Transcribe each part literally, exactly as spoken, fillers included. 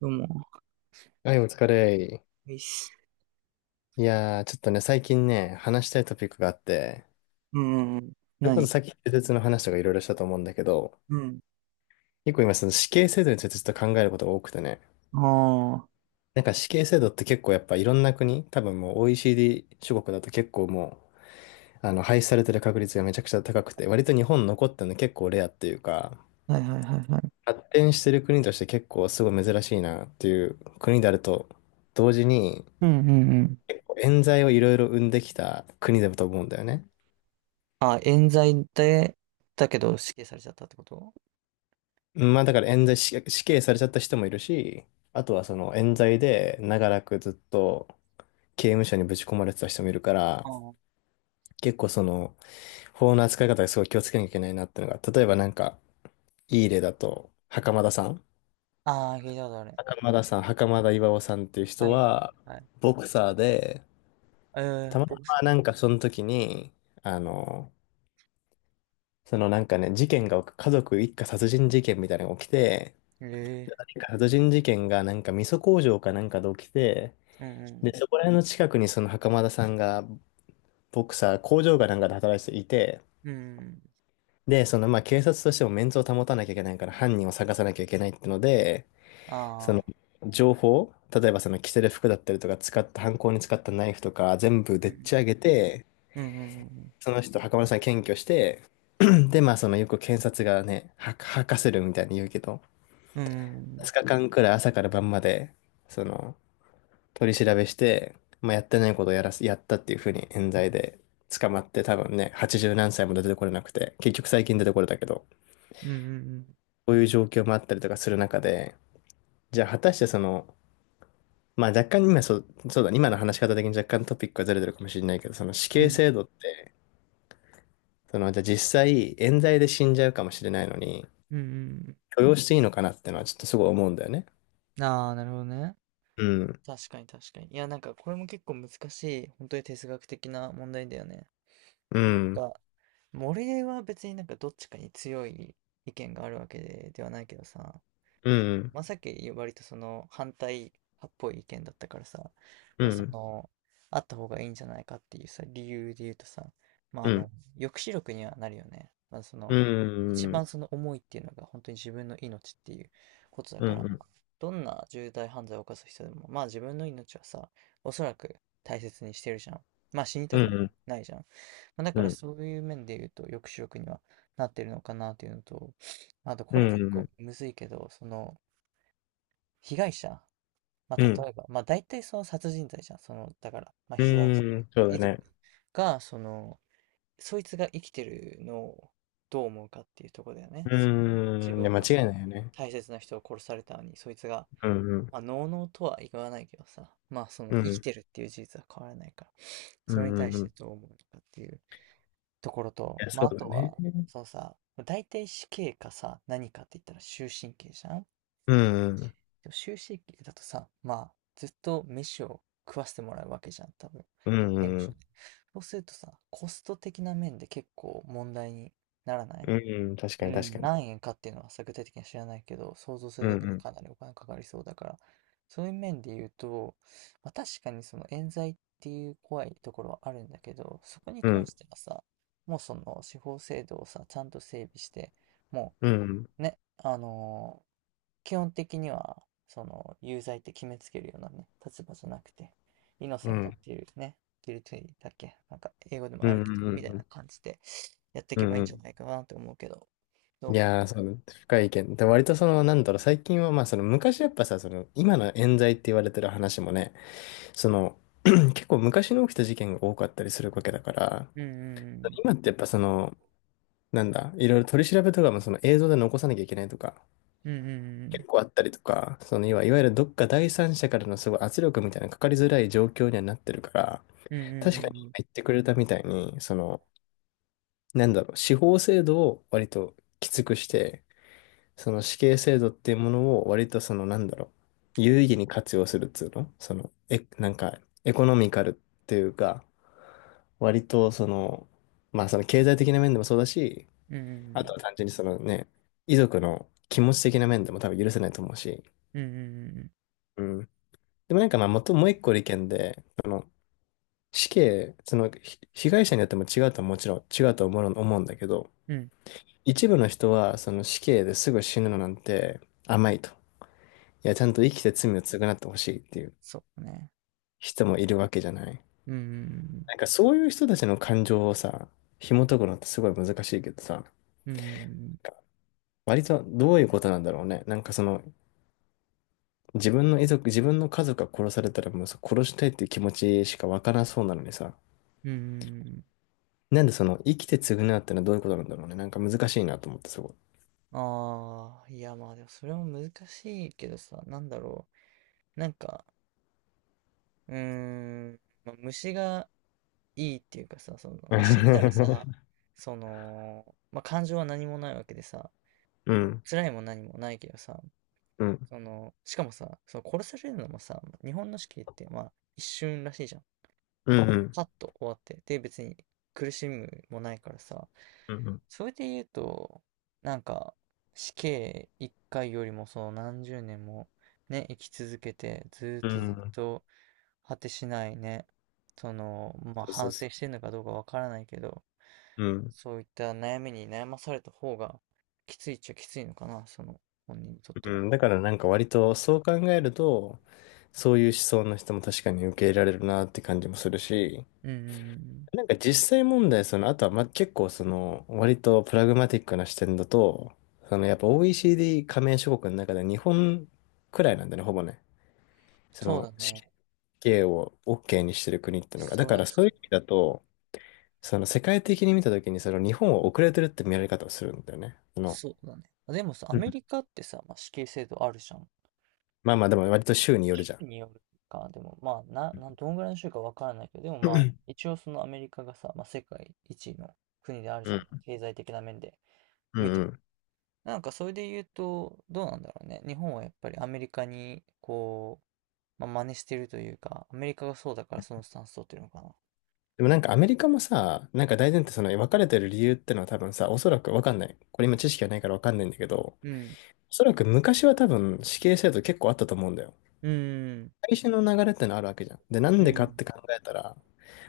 どうも。はい、お疲れ。いいっす。いやー、ちょっとね、最近ね、話したいトピックがあって、うん。うん、それこそ何？さっき、施設の話とかいろいろしたと思うんだけど、うん。結構今、その死刑制度についてちょっと考えることが多くてね、あなんか死刑制度って結構やっぱいろんな国、多分もう オーイーシーディー 諸国だと結構もう、あの、廃止されてる確率がめちゃくちゃ高くて、割と日本残ってるの結構レアっていうか、あ、はいはいはいはい。発展してる国として結構すごい珍しいなっていう国であると、同時に、うんうんうん。結構冤罪をいろいろ生んできた国だと思うんだよね。あ、冤罪で、だけど死刑されちゃったってこと？まあだから冤罪死死刑されちゃった人もいるし、あとはその冤罪で長らくずっと刑務所にぶち込まれてた人もいるから、あ結構その法の扱い方がすごい気をつけなきゃいけないなっていうのが、例えばなんかいい例だと、袴田さん。あ、あー聞いたことある。袴田さん、袴田巌さんっていうは人いはいは、はい。ボクサーで、えたー、またボクス。まなんかその時に、あの、そのなんかね、事件が、家族一家殺人事件みたいなのが起きて、え殺人事件がなんか味噌工場かなんかで起きて、えー、うんうで、ん。そこら辺の近くにその袴田さんが、ボクサー、工場かなんかで働いていて、うんうん。で、そのまあ警察としてもメンツを保たなきゃいけないから犯人を探さなきゃいけないってので、そあのあ、情報、例えばその着せる服だったりとか使った、犯行に使ったナイフとか全部うでっん。ち上げて、うんうんうんその人、袴田さん検挙して、で、まあそのよく検察がね、は、吐かせるみたいに言うけど、う2ん。日間くらい朝から晩まで、その、取り調べして、まあやってないことをやらせやったっていうふうに冤罪で捕まって、多分ね、八十何歳も出てこれなくて、結局最近出てこれたけど、ううん、うん。こういう状況もあったりとかする中で、じゃあ果たしてその、まあ若干今そそうだ今の話し方的に若干トピックがズレてるかもしれないけど、その死う刑ん制度ってその実際冤罪で死んじゃうかもしれないのにうん許容していいのかなってのはちょっとすごい思うんだよね。うん。ああ、なるほどね。うん確かに確かに。いや、なんかこれも結構難しい、本当に哲学的な問題だよね。うんか、も俺は別になんかどっちかに強い意見があるわけで、ではないけどさ、うそのんまさき割とその反対派っぽい意見だったからさ、うまあそんの、あった方がいいんじゃないかっていうさ、理由で言うとさ、まああうの、ん抑止力にはなるよね。まあそうの、ん一うん番その思いっていうのが本当に自分の命っていうことだうから、んどんな重大犯罪を犯す人でも、まあ自分の命はさ、おそらく大切にしてるじゃん。まあ死にうたくはんうんないじゃん。ま、だうからんそういう面で言うと、抑止力にはなってるのかなっていうのと、まあとうこれん結う構ん。むずいけど、その、被害者、ま、うん。例えば、ま、大体その殺人罪じゃん。その、だから、ま、う被害者、ーん、そうだ遺族ね。が、その、そいつが生きてるのをどう思うかっていうところだようね。その自ーん、い分や、の間違いないよね。大切な人を殺されたのに、そいつが、うん、うん、まあ、のうのうとは言わないけどさ、ま、そのう生きん、てるっていう事実は変わらないから、うそれん、にう対んうしん。ていどう思うのかっていうところと、や、まそあ、うあだとね。は、うん、そうさ、大体死刑かさ、何かって言ったら終身刑じゃん。でうん、も終身刑だとさ、まあ、ずっと飯を食わせてもらうわけじゃん、多分。うその刑務ん、う所で。ん、そうするとさ、コスト的な面で結構問題にならない？うん、うん確うかに、確ん、かに。何円かっていうのはさ具体的には知らないけど、想像すうるん、だけうでん、かなりお金かかりそうだから、そういう面で言うと、まあ、確かにその冤罪っていう怖いところはあるんだけど、そこにう関ん、してはさ、もうその司法制度をさ、ちゃんと整備して、もうん、うね、あのー基本的には、その有罪って決めつけるようなね、立場じゃなくて、イノうセントっん、ていうね、ギルティだっけ、なんか英語でもうん、あるうけど、ん、うみたん、いうなん。感じでやっていうけばいいんじゃん。ないかなって思うけど、どいうかな。やー、そうだね、深い意見。で、割とその、なんだろう、最近は、まあ、その、昔やっぱさ、その、今の冤罪って言われてる話もね、その、結構昔に起きた事件が多かったりするわけだから、うんうん今ってやっぱその、なんだ、いろいろ取り調べとかもその映像で残さなきゃいけないとか、うん結構あったりとか、その要は、いわゆるどっか第三者からのすごい圧力みたいなのかかりづらい状況にはなってるから、うん、確うかにん今言ってくれたみたいに、その、なんだろう、司法制度を割ときつくして、その死刑制度っていうものを割とその、なんだろう、有意義に活用するっつうのその、え、なんか、エコノミカルっていうか、割とその、まあその経済的な面でもそうだし、うんうんうん、あとは単純にそのね、遺族の気持ち的な面でも多分許せないと思うし。うんうんうんうん、うん。でもなんかまあ、もともう一個の意見で、その死刑、そのひ被害者によっても違うとはもちろん違うと思う、思うんだけど、うん一部の人はその死刑ですぐ死ぬのなんて甘いと。いや、ちゃんと生きて罪を償ってほしいっていうそうね、人もいるわけじゃない。うんなんかそういう人たちの感情をさ、紐解くのってすごい難しいけどさ、うんうん割とどういうことなんだろうね。なんかその自分の遺族、自分の家族が殺されたらもうさ殺したいっていう気持ちしかわからなそうなのにさ、うんうん。なんでその生きて償うってのはどういうことなんだろうね。なんか難しいなと思ってすごい。ああ、いや、まあでもそれも難しいけどさ、なんだろうなんか、うーんまあ虫がいいっていうかさ、そのまあ死んだらさ、 そのまあ感情は何もないわけでさ、うん、辛いも何もないけどさ、うん、そのしかもさ、そう、殺されるのもさ、日本の死刑ってまあ一瞬らしいじゃん。うん、うん、さっと終わって、で、別に苦しむもないからさ、うん、それで言うと、なんか、死刑一回よりもそのなんじゅうねんもね、生き続けて、ずーっうん、とずっうんと果てしないね、その、まあそうそう反省そしてるのかどうかわからないけど、う。うん、そういった悩みに悩まされた方がきついっちゃきついのかな、その本人にとってうは。ん。だからなんか割とそう考えると、そういう思想の人も確かに受け入れられるなって感じもするし、うんうんうん、なんか実際問題、その、あとは、ま、結構その、割とプラグマティックな視点だと、その、やっぱ オーイーシーディー 加盟諸国の中で日本くらいなんだね、ほぼね。そそうの、だ死ね。刑を OK にしてる国っていうのが。だそかれはらそそういうう、意味だと、その、世界的に見たときに、その、日本は遅れてるって見られ方をするんだよね。その、そうだね。でもさ、アうんメリカってさ、まあ、死刑制度あるじゃん。まあまあ、でも割と州による州じゃん。によるか、でもまあ、な、な、どんぐらいの州かわからないけど、でもまあ、一応そのアメリカがさ、まあ、世界一位の国であるじうゃん、ん。経済的な面でう見んてうも。ん。なんかそれで言うと、どうなんだろうね。日本はやっぱりアメリカに、こう、まあ、真似してるというか、アメリカがそうだからそのスタンス取ってるのかな。でもなんかアメリカもさ、なんか大前提その別れてる理由ってのは多分さ、おそらくわかんない。これ今知識がないからわかんないんだけど、おうん。そらく昔は多分死刑制度結構あったと思うんだよ。うん。最初の流れってのあるわけじゃん。で、なうんでかっん。て考えたら、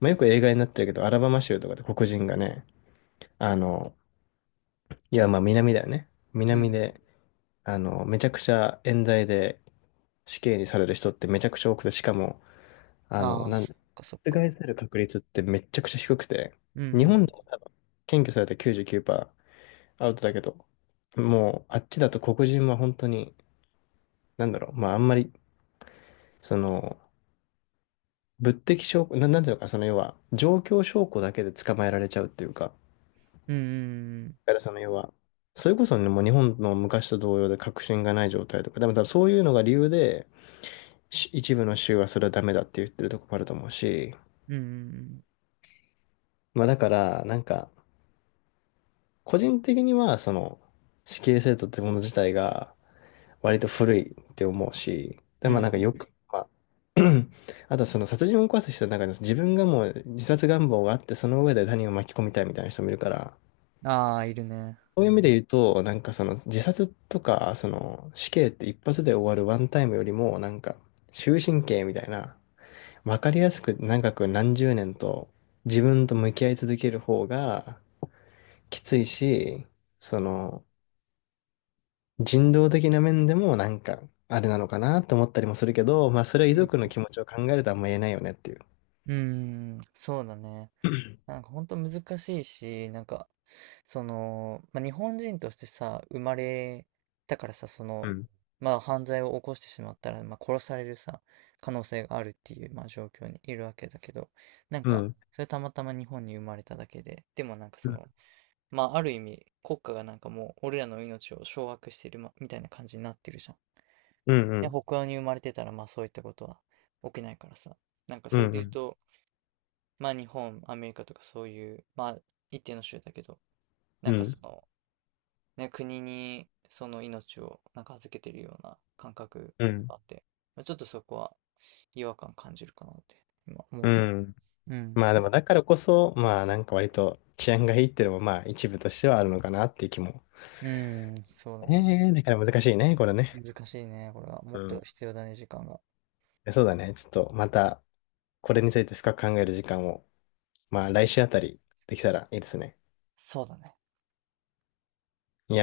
まあ、よく映画になってるけど、アラバマ州とかで黒人がね、あの、いや、まあ南だよね。う南ん。で、あの、めちゃくちゃ冤罪で死刑にされる人ってめちゃくちゃ多くて、しかも、あの、ああ、なんそっだ、かそっ覆か。される確率ってめちゃくちゃ低くて、うんう日ん。本でも多分、検挙されたきゅうじゅうきゅうパーセントアウトだけど、もう、あっちだと黒人は本当に、なんだろう、まああんまり、その、物的証拠、な、なんていうのかな、その要は、状況証拠だけで捕まえられちゃうっていうか、だうんからその要は、それこそね、もう日本の昔と同様で確信がない状態とか、でも多分そういうのが理由で、し一部の州はそれはダメだって言ってるとこもあると思うし、うんうん。うんうんうん。まあだから、なんか、個人的には、その、死刑制度ってもの自体が、割と古いって思うし、で、うんまあなんかうよく、まあ あとはその殺人を犯す人の中に自分がもう自殺願望があってその上で他人を巻き込みたいみたいな人もいるから、ん。ああー、いるね。そういう意味で言うと、なんかその自殺とか、その死刑って一発で終わるワンタイムよりも、なんか終身刑みたいな、わかりやすく長く何十年と自分と向き合い続ける方がきついし、その人道的な面でもなんかあれなのかなと思ったりもするけど、まあそれは遺うん族の気持ちを考えるとあんま言えないよねっていう。うん。うん、ああ、いるね。うんうん、そうだね。なんか本当難しいし、なんか、その、まあ、日本人としてさ、生まれたからさ、そうの、ん。まあ犯罪を起こしてしまったら、まあ殺されるさ、可能性があるっていう、まあ状況にいるわけだけど、なんうか、ん。それたまたま日本に生まれただけで、でもなんかうそん。の、まあある意味、国家がなんかもう俺らの命を掌握してる、ま、みたいな感じになってるじゃん。うで、ん。北欧に生まれてたら、まあそういったことは起きないからさ、なんかうそれで言うん。と、まあ日本、アメリカとかそういう、まあ一定の州だけど、なうん。んうかそん。の、ね、国にその命をなんか預けてるような感覚うん。があって、まあ、ちょっとそこは違和感感じるかなって今思っうた。ん。うん。まあでもだからこそ、まあなんか割と治安がいいっていうのもまあ一部としてはあるのかなっていう気も。うん、そうだえね。えね。だから難しいね、これね。難しいね、これは。もうっとん。必要だね、時間が。そうだね。ちょっとまたこれについて深く考える時間を、まあ来週あたりできたらいいですね。そうだね。いやー